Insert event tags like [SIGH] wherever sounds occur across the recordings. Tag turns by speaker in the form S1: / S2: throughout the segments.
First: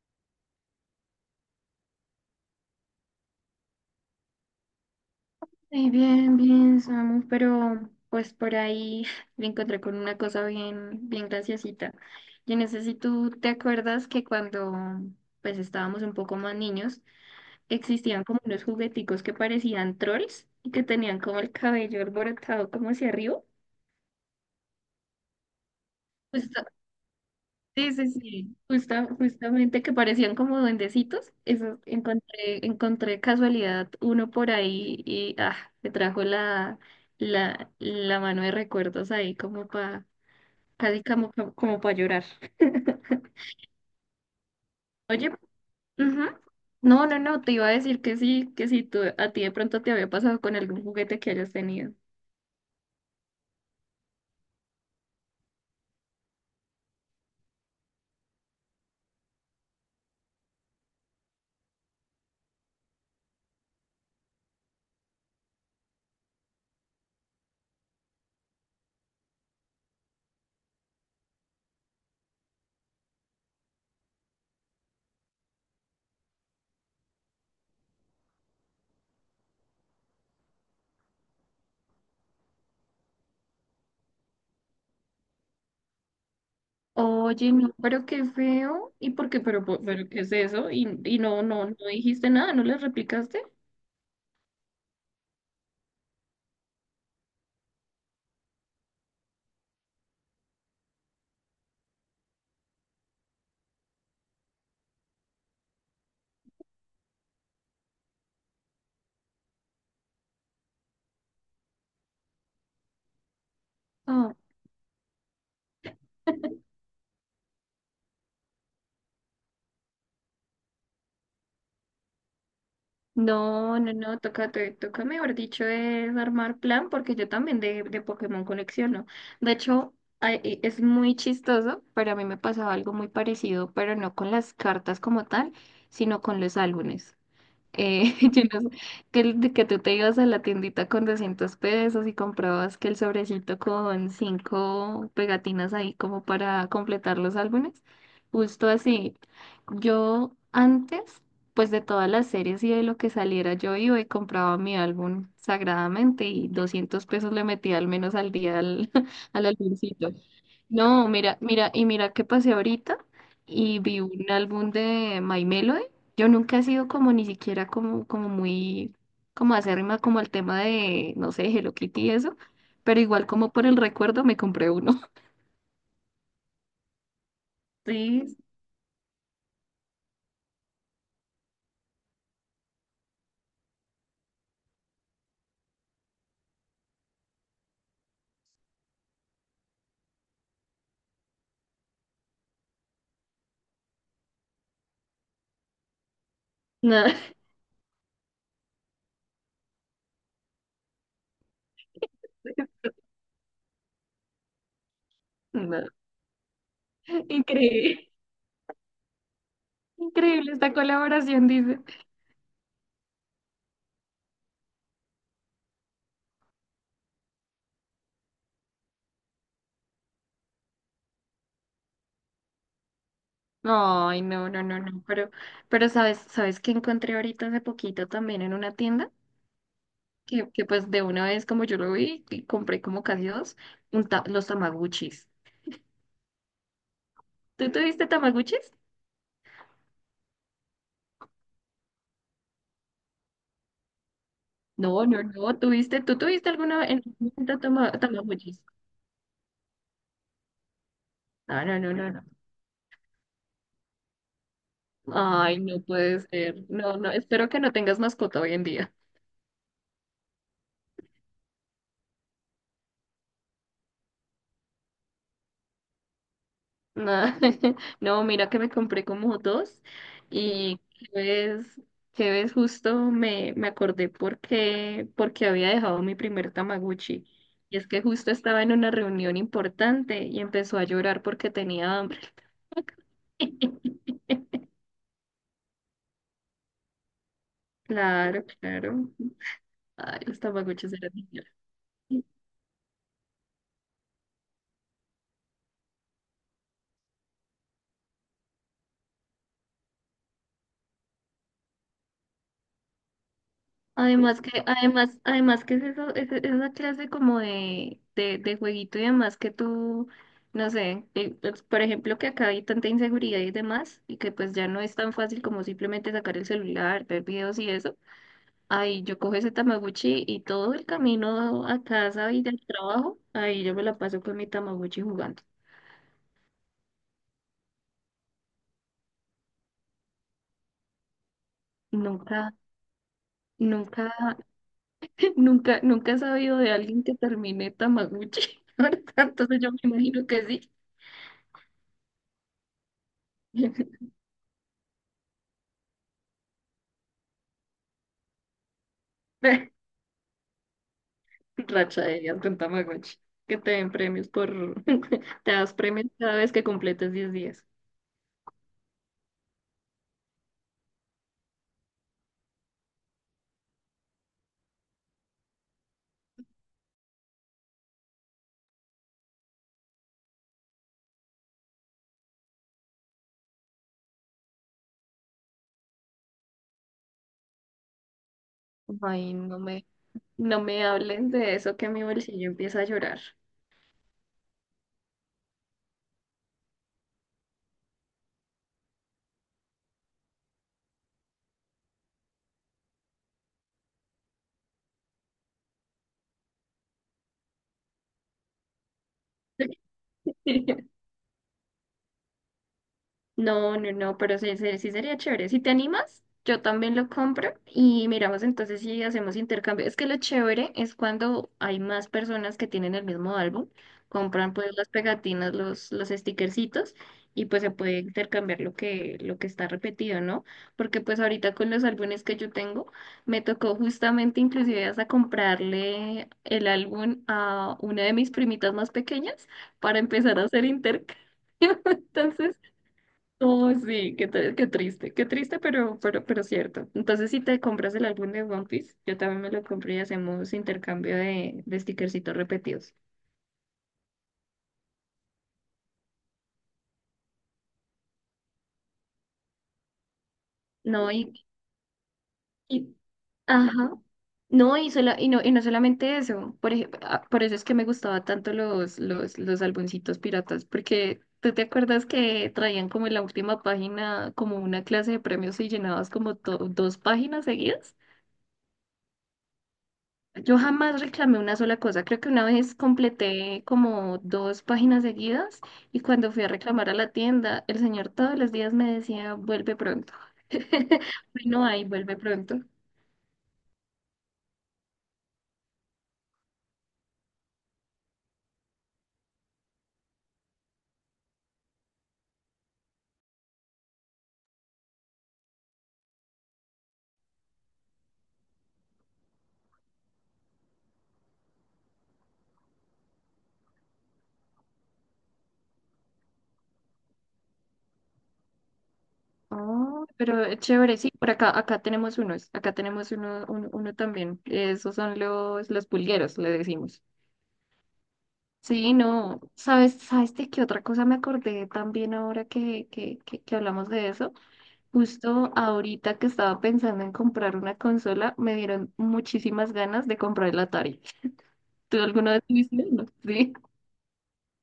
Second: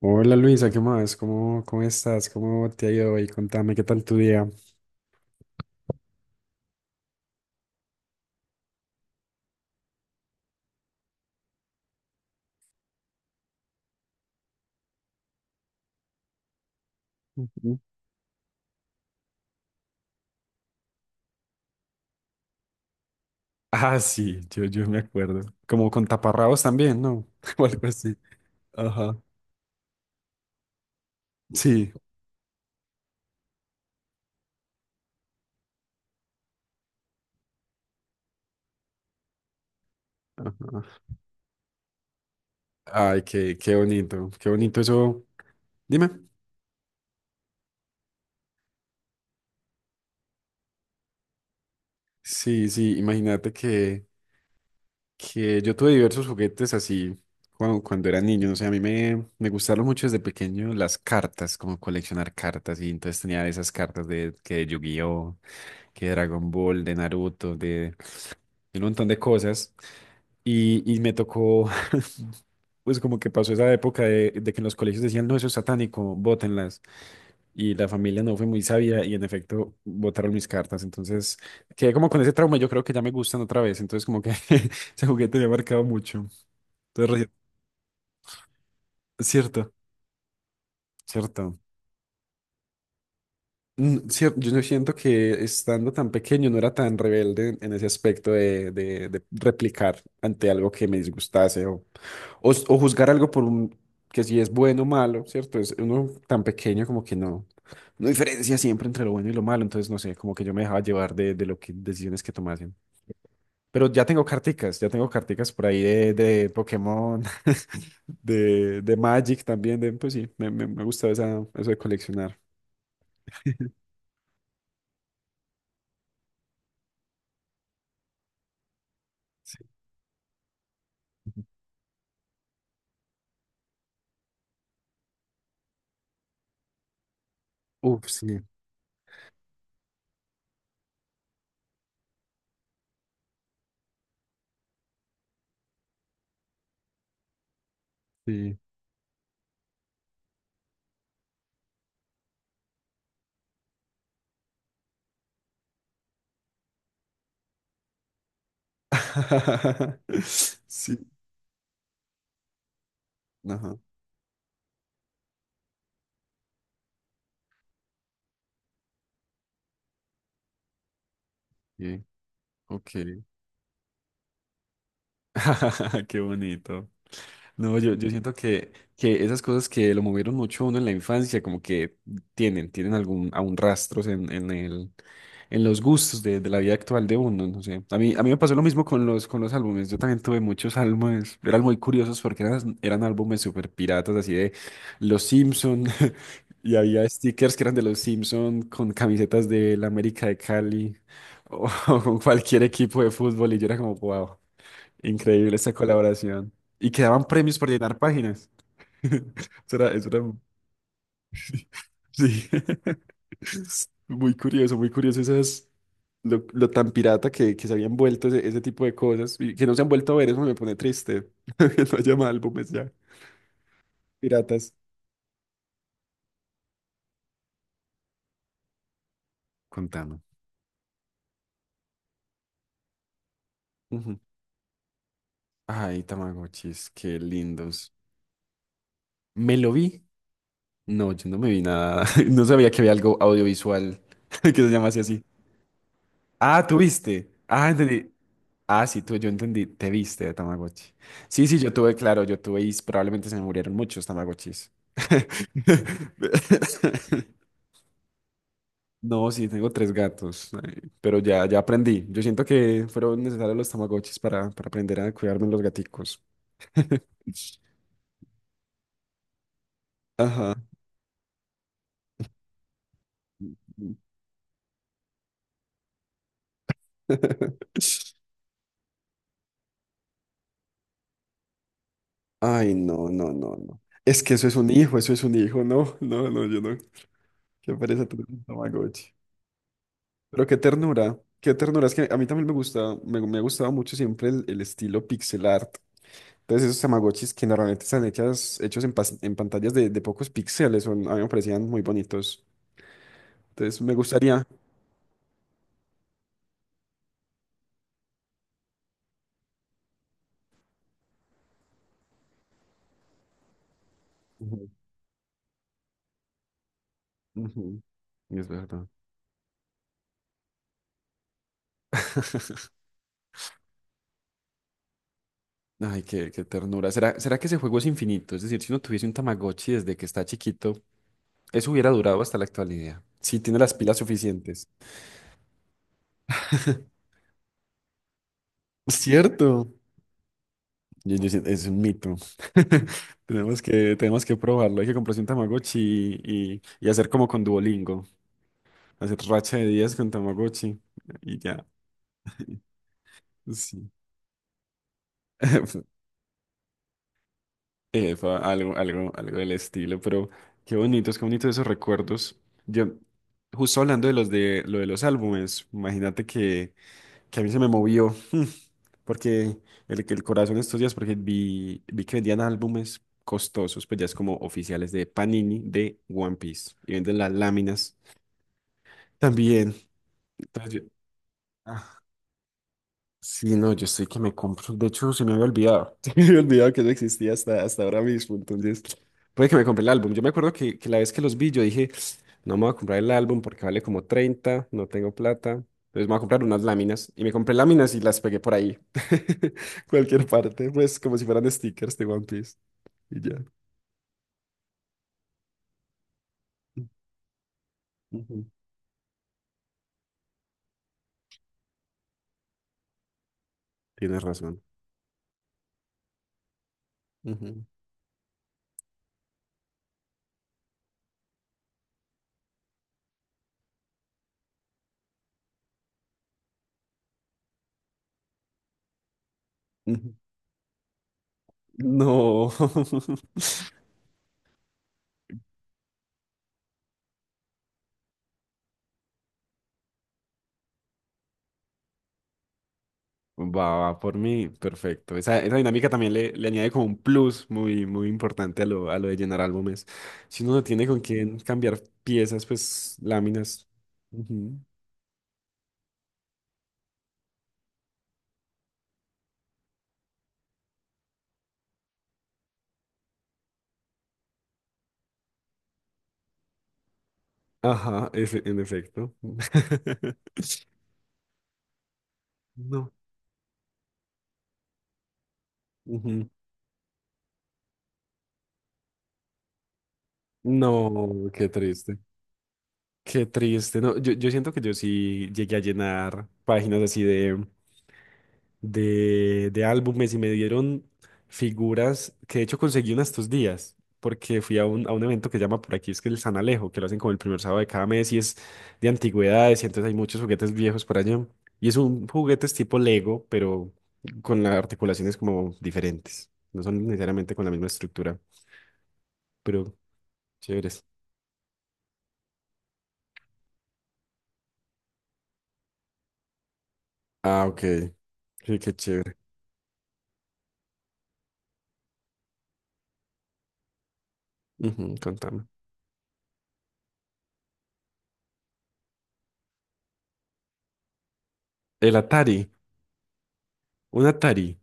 S1: Hola Luisa, ¿qué más? ¿Cómo estás? ¿Cómo te ha ido hoy? Contame, ¿qué tal tu día?
S2: Sí, bien, bien, Samu, pero pues por ahí [LAUGHS] me encontré con una cosa bien, bien graciosita. Yo no sé si tú te acuerdas que cuando pues estábamos un poco más niños,
S1: Ujú.
S2: existían como unos jugueticos que parecían trolls y que tenían como el cabello alborotado como hacia arriba.
S1: Ah, sí, yo me acuerdo. Como con
S2: Pues
S1: taparrabos también, ¿no? [LAUGHS] O algo
S2: sí, sí,
S1: así.
S2: sí,
S1: Ajá.
S2: justamente que parecían como duendecitos, eso
S1: Sí.
S2: encontré, encontré casualidad uno por ahí y ah, me trajo la mano de recuerdos ahí como para,
S1: Ajá.
S2: casi como para llorar.
S1: Ay, qué bonito, qué bonito eso.
S2: Oye,
S1: Dime.
S2: ujú. No, no, no, te iba a decir que sí, que si tú, a ti de pronto te había pasado con algún juguete que hayas tenido.
S1: Sí, sí, imagínate que yo tuve diversos juguetes así cuando era niño, no sé, a mí me gustaron mucho desde pequeño las cartas, como coleccionar cartas, y entonces tenía esas cartas de, que de Yu-Gi-Oh, que de Dragon Ball, de Naruto, de y un montón de cosas. Y me tocó, [LAUGHS] pues como que pasó esa época de que en los colegios decían, no, eso es satánico, bótenlas. Y la familia no fue muy sabia y en efecto botaron mis cartas. Entonces quedé como con ese trauma, yo creo que ya me gustan otra vez. Entonces como que [LAUGHS] ese juguete me ha marcado mucho. Entonces,
S2: Oye, no, pero qué feo, ¿y por qué?
S1: cierto,
S2: Pero ¿qué es eso? Y no,
S1: cierto.
S2: no, no dijiste nada, ¿no le replicaste?
S1: Yo no siento que estando tan pequeño no era tan rebelde en ese aspecto de replicar ante algo que me disgustase o juzgar algo por un, que si es bueno o malo, ¿cierto? Es uno tan pequeño como que no diferencia siempre entre lo bueno y lo malo, entonces no sé, como que yo me dejaba llevar de lo que decisiones que tomasen. Pero ya tengo
S2: Ah.
S1: carticas, ya tengo carticas por ahí de Pokémon, [LAUGHS] de Magic también, de, pues sí, me gusta eso de coleccionar.
S2: No, no, no, toca, toca, mejor dicho, es armar plan porque yo también de Pokémon colecciono. De hecho, ay, es muy chistoso, pero a mí me pasaba algo muy parecido, pero no con las cartas como tal, sino con los álbumes.
S1: Uf,
S2: [LAUGHS]
S1: sí,
S2: Yo no sé, [LAUGHS] que, de que tú te ibas a la tiendita con 200 pesos y comprabas que el sobrecito con cinco pegatinas ahí como para completar los álbumes.
S1: sí.
S2: Justo así. Yo antes, pues de todas las series y de lo que saliera, yo iba y compraba mi álbum sagradamente y 200 pesos le metía al menos al día al, [LAUGHS] al álbumcito.
S1: [LAUGHS] Sí,
S2: No, mira, mira, y mira qué pasé ahorita
S1: ajá,
S2: y vi un álbum de My Melody. Yo nunca he sido como ni siquiera como, como muy, como acérrima como el tema de, no sé, Hello Kitty
S1: sí,
S2: y eso,
S1: ok.
S2: pero igual como por el recuerdo me compré uno. [LAUGHS]
S1: [LAUGHS] Qué bonito. No, yo siento
S2: Sí.
S1: que esas cosas que lo movieron mucho a uno en la infancia, como que tienen algún, aún rastros en los gustos de la vida actual de uno, no sé. A mí me pasó lo mismo con los álbumes. Yo también tuve muchos álbumes, eran muy curiosos porque eran álbumes súper piratas, así de Los Simpson, [LAUGHS] y había
S2: Nada,
S1: stickers que eran de Los Simpson con camisetas de la América de Cali o, [LAUGHS] o con cualquier equipo de fútbol, y yo era como, wow. Increíble esa
S2: nada.
S1: colaboración. Y quedaban premios por llenar
S2: Increíble.
S1: páginas. [LAUGHS] Eso era,
S2: Increíble esta colaboración, dice.
S1: sí. [LAUGHS] Muy curioso lo tan pirata que se habían vuelto ese tipo de cosas y que no se han vuelto a ver, eso me pone triste. [LAUGHS] Que no haya más álbumes ya.
S2: Ay, no, no,
S1: Piratas.
S2: no, no, pero sabes, ¿sabes qué encontré ahorita hace poquito también en una tienda?
S1: Contame.
S2: Que pues de una vez como yo lo vi, y compré como casi dos,
S1: Ujú.
S2: los tamaguchis.
S1: Ay, Tamagotchis, qué
S2: ¿Tú
S1: lindos.
S2: tuviste tamaguchis?
S1: ¿Me lo vi? No, yo no me vi nada. [LAUGHS] No sabía que había algo audiovisual [LAUGHS] que se llamase
S2: No,
S1: así.
S2: no, no, tuviste, ¿tú tuviste
S1: Ah, ¿tú
S2: alguna en algún
S1: viste?
S2: momento
S1: Ah, entendí.
S2: tamaguchis?
S1: Ah, sí, yo entendí, te viste de Tamagotchi. Sí, sí,
S2: No,
S1: yo
S2: no, no,
S1: tuve,
S2: no, no.
S1: claro, yo tuve y probablemente se me murieron muchos Tamagotchis. [LAUGHS]
S2: Ay, no puede ser. No, no, espero que no tengas mascota hoy en día.
S1: No, sí, tengo tres gatos, ay, pero ya aprendí. Yo siento que fueron necesarios los Tamagotchis para aprender a cuidarme los gaticos. [LAUGHS]
S2: Nah, [LAUGHS] no, mira que me compré como dos
S1: Ajá.
S2: y que ves justo me, me acordé porque, porque había dejado mi primer Tamaguchi. Y es que
S1: [LAUGHS]
S2: justo estaba en una reunión importante y empezó a llorar porque tenía hambre.
S1: Ay, no, no, no, no.
S2: [LAUGHS]
S1: Es que eso es un hijo, eso es un hijo, no, no, no, yo no. Qué pereza tener un
S2: Claro, claro.
S1: Tamagotchi.
S2: Ay, los
S1: Pero qué
S2: Tamaguchis eran
S1: ternura,
S2: geniales.
S1: qué ternura. Es que a mí también me ha gustado mucho siempre el estilo pixel art. Entonces esos Tamagotchis que normalmente están hechos en pantallas de pocos píxeles, a mí me parecían muy bonitos. Entonces me
S2: Además
S1: gustaría.
S2: que, además, además que es eso, es esa clase como de, de jueguito y demás que tú, no sé, pues, por ejemplo que acá hay tanta inseguridad y demás, y que pues ya
S1: Ujú,
S2: no es tan fácil como simplemente sacar el celular, ver videos y
S1: ujú.
S2: eso.
S1: Es verdad.
S2: Ahí yo cojo ese Tamagotchi y todo el camino a casa y del trabajo, ahí yo me la paso con mi Tamagotchi jugando.
S1: Ay, qué ternura. ¿Será, será que ese juego es infinito? Es decir, si uno tuviese un Tamagotchi desde que está chiquito, eso hubiera durado hasta la
S2: Nunca,
S1: actualidad. Si tiene las pilas
S2: nunca,
S1: suficientes.
S2: [LAUGHS] nunca, nunca he sabido de
S1: [LAUGHS]
S2: alguien que termine Tamagotchi. [LAUGHS] Entonces
S1: ¿Cierto?
S2: yo me imagino que
S1: Es un mito. [LAUGHS] Tenemos
S2: sí.
S1: que, tenemos que probarlo. Hay que comprarse un Tamagotchi y hacer como con Duolingo. Hacer racha de
S2: [LAUGHS]
S1: días con Tamagotchi y ya.
S2: Racha de días con
S1: [LAUGHS]
S2: Tamagotchi. Que te
S1: Sí.
S2: den premios por... [LAUGHS] te das
S1: [LAUGHS]
S2: premios cada vez que completes 10 días.
S1: Fue algo del estilo, pero qué bonitos esos recuerdos. Yo, justo hablando de los álbumes, imagínate que a mí se me movió. Porque que el corazón estos días, porque vi que vendían álbumes costosos, pues ya es como oficiales de Panini de One Piece. Y venden las láminas
S2: Ay, no
S1: también.
S2: me, no
S1: Entonces
S2: me hablen de eso que
S1: ah,
S2: mi bolsillo empieza a llorar.
S1: Sí, no, yo estoy que me compro. De hecho, se me había olvidado. [LAUGHS] Se me había olvidado que no existía hasta ahora mismo. Entonces, puede que me compre el álbum. Yo me acuerdo que la vez que los vi, yo dije, no me voy a comprar el álbum porque vale como 30, no tengo plata. Entonces, me voy a comprar unas láminas. Y me compré láminas y las pegué por ahí. [LAUGHS] Cualquier parte,
S2: [LAUGHS]
S1: pues como si fueran stickers de One Piece. Y ya.
S2: No, no, no, pero sí, sí, sí sería chévere. Si te animas, yo también lo compro y miramos
S1: Ujú.
S2: entonces si hacemos intercambio. Es que lo chévere es cuando hay más personas que tienen el mismo álbum,
S1: Tienes
S2: compran
S1: razón.
S2: pues las pegatinas, los stickercitos y pues
S1: Ujú,
S2: se puede intercambiar lo que está repetido, ¿no? Porque pues ahorita con los álbumes que yo tengo, me tocó justamente inclusive hasta comprarle el álbum a una de mis primitas más pequeñas para
S1: ujú.
S2: empezar a hacer intercambio. [LAUGHS]
S1: No.
S2: Entonces...
S1: [LAUGHS]
S2: Oh, sí, qué, qué triste, pero cierto. Entonces, si te compras el álbum de One Piece, yo también me lo compré y hacemos intercambio de stickercitos repetidos.
S1: Va, va por mí, perfecto. Esa dinámica también le añade como un plus muy, muy importante a lo de llenar álbumes. Si uno no tiene con
S2: No,
S1: quién cambiar piezas,
S2: y-
S1: pues láminas.
S2: ajá.
S1: Ujú.
S2: No, y, y no solamente eso. Por ejemplo, por eso es que me gustaba tanto los, los álbumcitos piratas, porque tú te acuerdas que traían como en la última página como una clase de premios y llenabas como dos páginas seguidas.
S1: Ajá, en efecto. [LAUGHS]
S2: Yo jamás reclamé una sola cosa. Creo que una vez
S1: No.
S2: completé como dos páginas seguidas y
S1: Ujú.
S2: cuando fui a reclamar a la tienda, el señor todos los días me decía, vuelve pronto. [LAUGHS]
S1: No, qué
S2: Bueno, ahí
S1: triste.
S2: vuelve pronto.
S1: Qué triste. No, yo siento que yo sí llegué a llenar páginas así de álbumes y me dieron figuras que de hecho conseguí una estos días, porque fui a un evento que se llama por aquí, es que el San Alejo, que lo hacen como el primer sábado de cada mes y es de antigüedades y entonces hay muchos juguetes viejos por allá. Y es un juguetes tipo Lego, pero con las articulaciones como diferentes. No son necesariamente con la misma estructura, pero
S2: Ah, pero es
S1: chéveres.
S2: chévere, sí, por acá, acá tenemos unos, acá tenemos uno, uno, uno también. Esos son los pulgueros, le decimos.
S1: Ah, ok. Sí, qué
S2: Sí,
S1: chévere.
S2: no, ¿sabes, sabes de qué otra cosa me acordé también ahora que, que hablamos de eso?
S1: Ujú, contame.
S2: Justo ahorita que estaba pensando en comprar una consola, me dieron muchísimas ganas de comprar el Atari.
S1: El
S2: ¿Tú alguna vez
S1: Atari,
S2: tuviste uno? Sí,
S1: un Atari.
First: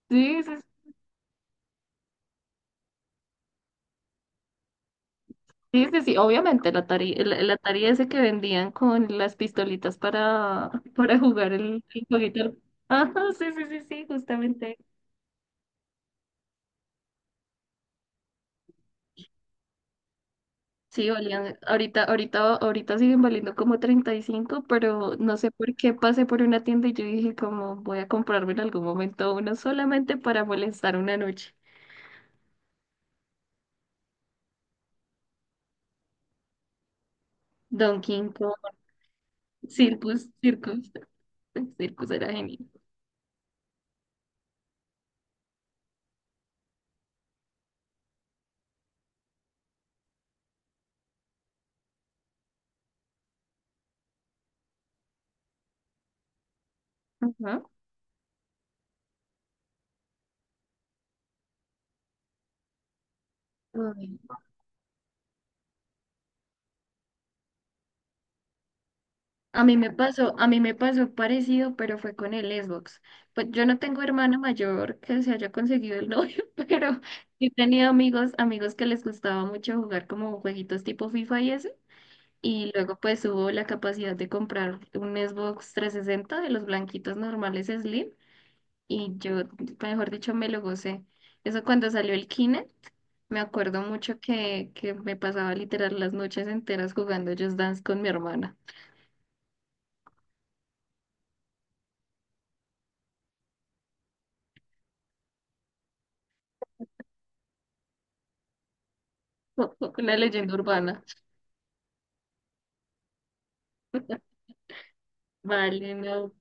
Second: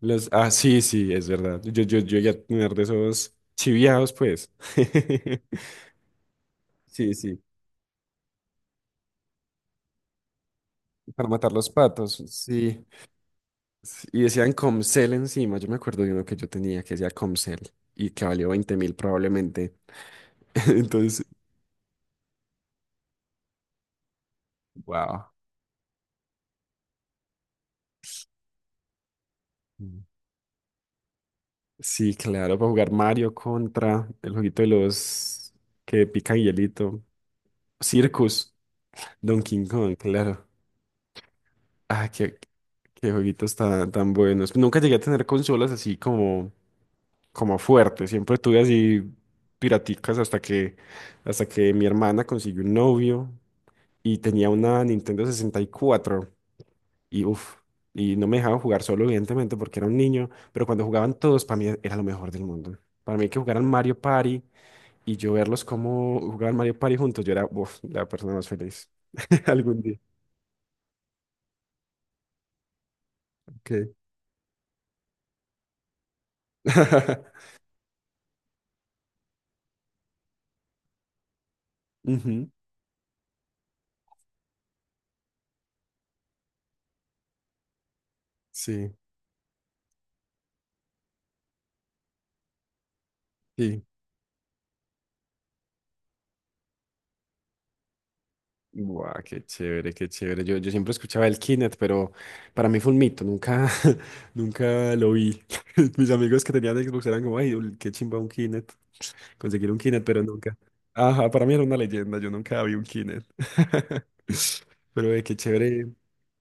S1: Los,
S2: sí,
S1: ah,
S2: sí,
S1: sí, sí, es verdad. Yo ya tener de esos chiviados, pues. [LAUGHS]
S2: sí, sí, sí. Obviamente el Atari,
S1: Sí,
S2: el,
S1: sí.
S2: el Atari ese que vendían con las pistolitas para, [LAUGHS] para
S1: Para matar
S2: jugar
S1: los
S2: el
S1: patos,
S2: jueguito.
S1: sí.
S2: Ajá, sí, sí, sí, sí,
S1: Sí, y decían
S2: justamente.
S1: Comcel encima. Yo me acuerdo de uno que yo tenía que decía Comcel y que valió 20.000 probablemente. [LAUGHS]
S2: Sí,
S1: Entonces,
S2: valían, ahorita, ahorita, ahorita siguen valiendo como 35, pero
S1: wow.
S2: no sé por qué pasé por una tienda y yo dije como voy a comprarme en algún momento uno solamente para molestar una noche.
S1: Sí, claro, para jugar Mario contra el jueguito de los que pican hielito.
S2: Donkey
S1: Circus,
S2: Kong,
S1: Donkey Kong,
S2: Circus,
S1: claro.
S2: Circus, [LAUGHS]
S1: Ah,
S2: Circus era
S1: qué,
S2: genial.
S1: qué jueguitos tan, tan buenos. Nunca llegué a tener consolas así como fuerte. Siempre tuve así piraticas hasta que mi hermana consiguió un novio y tenía una Nintendo 64 y cuatro y uff,
S2: Ajá.
S1: y no me dejaban jugar solo, evidentemente, porque era un niño, pero cuando jugaban todos, para mí era lo mejor del mundo. Para mí que jugaran Mario
S2: Ay,
S1: Party y yo verlos como jugaban Mario Party juntos, yo era uf, la persona más feliz [LAUGHS]
S2: A mí
S1: algún
S2: me
S1: día.
S2: pasó, a mí me pasó parecido, pero fue con el Xbox. Pues yo no
S1: Okay.
S2: tengo hermana mayor que se haya conseguido el novio, [LAUGHS] pero
S1: [LAUGHS]
S2: sí he tenido amigos, amigos que les gustaba mucho jugar como jueguitos tipo FIFA y ese.
S1: Ujú,
S2: Y luego pues hubo la capacidad de comprar un Xbox 360 de los blanquitos normales Slim
S1: sí,
S2: y yo, mejor dicho, me lo gocé. Eso cuando salió el Kinect, me acuerdo
S1: sí.
S2: mucho que me pasaba literal las noches enteras jugando Just Dance con mi hermana.
S1: Buah, qué chévere, qué chévere. Yo siempre escuchaba el Kinect, pero para mí fue un mito, nunca, [LAUGHS] nunca lo vi. [LAUGHS] Mis amigos que tenían Xbox eran como, ay, qué chimba un Kinect, conseguir un
S2: [LAUGHS]
S1: Kinect,
S2: Una
S1: pero
S2: leyenda
S1: nunca.
S2: urbana.
S1: Ajá, para mí era una leyenda, yo nunca vi un Kinect. [LAUGHS]
S2: [LAUGHS]
S1: Pero
S2: Vale, no,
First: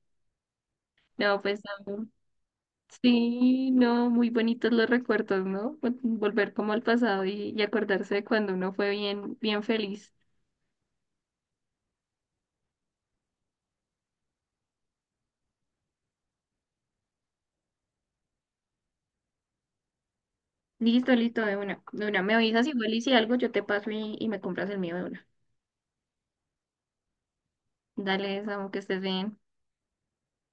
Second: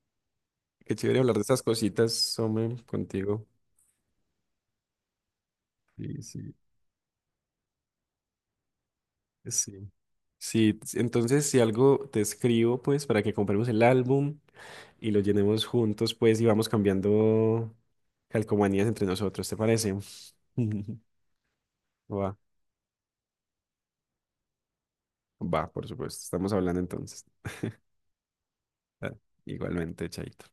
S1: qué chévere hablar de
S2: no, pues
S1: estas
S2: no.
S1: cositas, hombre, contigo.
S2: Sí, no, muy bonitos los recuerdos, ¿no?
S1: Sí,
S2: Volver
S1: sí,
S2: como al pasado y acordarse de cuando uno fue bien, bien
S1: sí.
S2: feliz.
S1: Sí, entonces si algo te escribo, pues para que compremos el álbum y lo llenemos juntos, pues y vamos cambiando calcomanías entre nosotros, ¿te parece? [LAUGHS]
S2: Listo, listo, de una, de una. Me
S1: Va,
S2: avisas igual y si algo yo te paso y me compras el mío de una.
S1: va, por supuesto. Estamos hablando entonces.
S2: Dale, Samu, que estés
S1: Ah,
S2: bien.
S1: igualmente, Chaito.